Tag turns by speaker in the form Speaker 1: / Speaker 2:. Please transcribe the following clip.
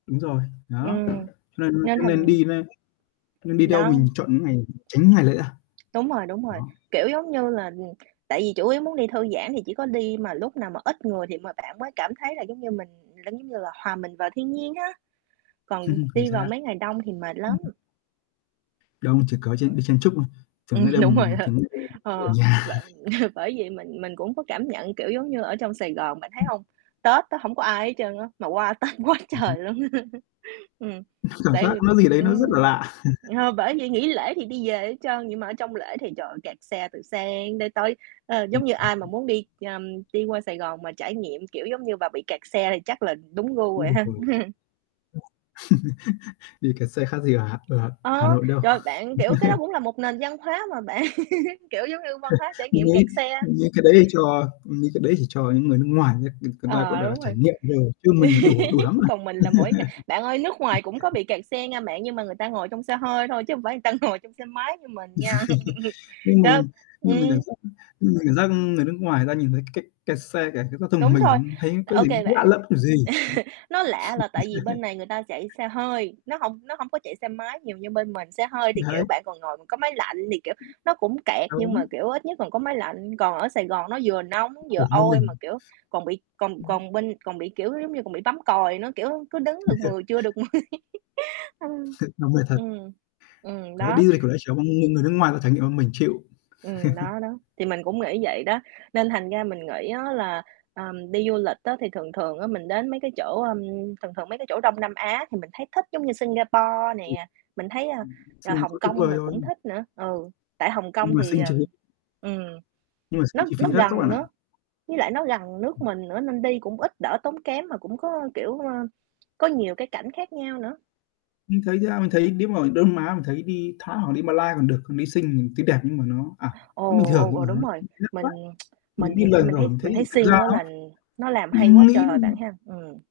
Speaker 1: Đúng rồi, đó, cho
Speaker 2: Ừm,
Speaker 1: nên
Speaker 2: nên
Speaker 1: cho nên
Speaker 2: thành
Speaker 1: đi nên nên đi đâu
Speaker 2: Đó.
Speaker 1: mình chọn những ngày tránh những ngày lễ à.
Speaker 2: Đúng rồi, đúng rồi,
Speaker 1: Đó.
Speaker 2: kiểu, giống như là, tại vì chủ yếu muốn đi thư giãn thì chỉ có đi mà lúc nào mà ít người thì mà bạn mới cảm thấy là giống như mình giống giống như là, hòa mình vào thiên nhiên á, còn
Speaker 1: Chính
Speaker 2: đi vào
Speaker 1: xác.
Speaker 2: mấy ngày đông thì mệt lắm.
Speaker 1: Ừm, ừm. Đông, chỉ có chen đi chen chúc thôi, thường hay
Speaker 2: Ừm, đúng rồi
Speaker 1: đầm
Speaker 2: á.
Speaker 1: thường [unintelligible] ở
Speaker 2: Ờ.
Speaker 1: nhà.
Speaker 2: Bạn bởi vì mình mình cũng có cảm nhận, kiểu, giống như ở trong Sài Gòn, bạn thấy hông? Tết á hổng có ai hết trơn á, mà qua Tết quá
Speaker 1: Ừm hứm.
Speaker 2: trời luôn. Ừm,
Speaker 1: Cảm
Speaker 2: tại
Speaker 1: giác
Speaker 2: vì
Speaker 1: có gì đấy nó rất là
Speaker 2: ừm,
Speaker 1: lạ.
Speaker 2: ờ, bởi vì nghỉ lễ thì đi về hết trơn vậy mà ở trong lễ thì, trời ơi, kẹt xe từ sáng đến tối. Ờ,
Speaker 1: Ừm.
Speaker 2: giống như ai mà
Speaker 1: [unintelligible]
Speaker 2: muốn đi, ừm, đi qua Sài Gòn mà trải nghiệm, kiểu, giống như mà bị kẹt xe thì chắc là đúng gu rồi ha.
Speaker 1: [unintelligible] Đi kẹt xe khác gì ở Hà ở Hà Hà
Speaker 2: Ờ,
Speaker 1: Nội đâu.
Speaker 2: rồi bạn kiểu, cái đó cũng là một nền văn hóa mà bạn, kiểu, giống như, văn hóa trải
Speaker 1: Mình
Speaker 2: nghiệm kẹt
Speaker 1: nghĩ
Speaker 2: xe.
Speaker 1: mình nghĩ cái đấy thì cho như cái đấy thì cho những người nước ngoài người người ta, gọi
Speaker 2: Ờ,
Speaker 1: là,
Speaker 2: đúng
Speaker 1: trải
Speaker 2: rồi.
Speaker 1: nghiệm đồ, chứ mình đủ đủ lắm rồi.
Speaker 2: Còn mình là mỗi ngày bạn ơi, nước ngoài cũng có bị kẹt xe nghe bạn nhưng mà người ta ngồi trong xe hơi thôi, chứ hông phải người ta ngồi trong xe máy như mình nha.
Speaker 1: Nhưng mình
Speaker 2: [unintelligible]
Speaker 1: nhưng mình cảm
Speaker 2: Ừm.
Speaker 1: giác nhưng mình cảm giác, ưm, người nước ngoài người ta nhìn thấy cái cái kẹt xe, cái cái, giao thông của
Speaker 2: Đúng rồi,
Speaker 1: mình thấy có
Speaker 2: ô
Speaker 1: gì
Speaker 2: kê
Speaker 1: lạ
Speaker 2: bạn.
Speaker 1: lẫm kiểu gì.
Speaker 2: Nó lạ là tại vì bên này người ta chạy xe hơi, nó hông nó hông có chạy xe máy nhiều như bên mình, xe hơi thì, kiểu,
Speaker 1: Đấy.
Speaker 2: bạn còn ngồi còn có máy lạnh, thì, kiểu, nó cũng kẹt nhưng
Speaker 1: Đúng.
Speaker 2: mà, kiểu, ít nhất còn có máy lạnh. Còn ở Sài Gòn nó vừa nóng,
Speaker 1: Ờ,
Speaker 2: vừa
Speaker 1: như
Speaker 2: oi
Speaker 1: mình
Speaker 2: mà, kiểu, còn bị còn
Speaker 1: ừm.
Speaker 2: còn bên còn bị, kiểu, giống như còn bị bấm còi nữa, kiểu, cứ đứng được mười chưa được mười ừm.
Speaker 1: Nó vậy thật.
Speaker 2: Ừm. Ừm,
Speaker 1: Đấy,
Speaker 2: đó.
Speaker 1: đi du lịch kiểu đấy, kiểu, mình người nước ngoài bảo trải nghiệm mình chịu.
Speaker 2: Ừm, đó, đó, thì mình cũng nghĩ vậy đó. Nên thành ra mình nghĩ á là, ờm, đi du lịch á thì thường thường á mình đến mấy cái chỗ, ơm thường thường mấy cái chỗ Đông Nam Á thì mình thấy thích giống như Singapore
Speaker 1: Ừm.
Speaker 2: nè. Mình thấy, a,
Speaker 1: Ừm,
Speaker 2: à,
Speaker 1: suy nghĩ
Speaker 2: Hồng
Speaker 1: quá tuyệt
Speaker 2: Kông
Speaker 1: vời
Speaker 2: mình
Speaker 1: rồi.
Speaker 2: cũng thích nữa, ừ. Tại Hồng Kông
Speaker 1: Nhưng mà
Speaker 2: thì,
Speaker 1: Sing
Speaker 2: ờm
Speaker 1: chúng nó
Speaker 2: ừm,
Speaker 1: Nhưng mà Sing
Speaker 2: nó
Speaker 1: chi
Speaker 2: nó
Speaker 1: phí đắt quá
Speaker 2: gần
Speaker 1: bạn ạ.
Speaker 2: nữa với lại nó gần nước mình nữa nên đi cũng ít đỡ tốn kém, mà cũng có, kiểu, ơ, có nhiều cái cảnh khác nhau nữa.
Speaker 1: Mình thấy nha mình thấy nếu mà Đông Nam Á mình thấy đi Thái hoặc đi Malay còn được, còn đi Sing thì tuy đẹp nhưng mà nó, à, nó
Speaker 2: Ồ,
Speaker 1: bình thường,
Speaker 2: ồ,
Speaker 1: nhưng mà
Speaker 2: ồ, đúng
Speaker 1: nó
Speaker 2: rồi,
Speaker 1: chi phí đắt quá.
Speaker 2: mình mình
Speaker 1: Mình đi
Speaker 2: thì theo
Speaker 1: lần
Speaker 2: mình
Speaker 1: rồi
Speaker 2: thấy
Speaker 1: mình thấy
Speaker 2: mình thấy
Speaker 1: thực
Speaker 2: Sing
Speaker 1: ra
Speaker 2: nó
Speaker 1: nó
Speaker 2: lần nó làm hay quá
Speaker 1: mình nghĩ,
Speaker 2: trời bạn
Speaker 1: ừm
Speaker 2: ha, ừm.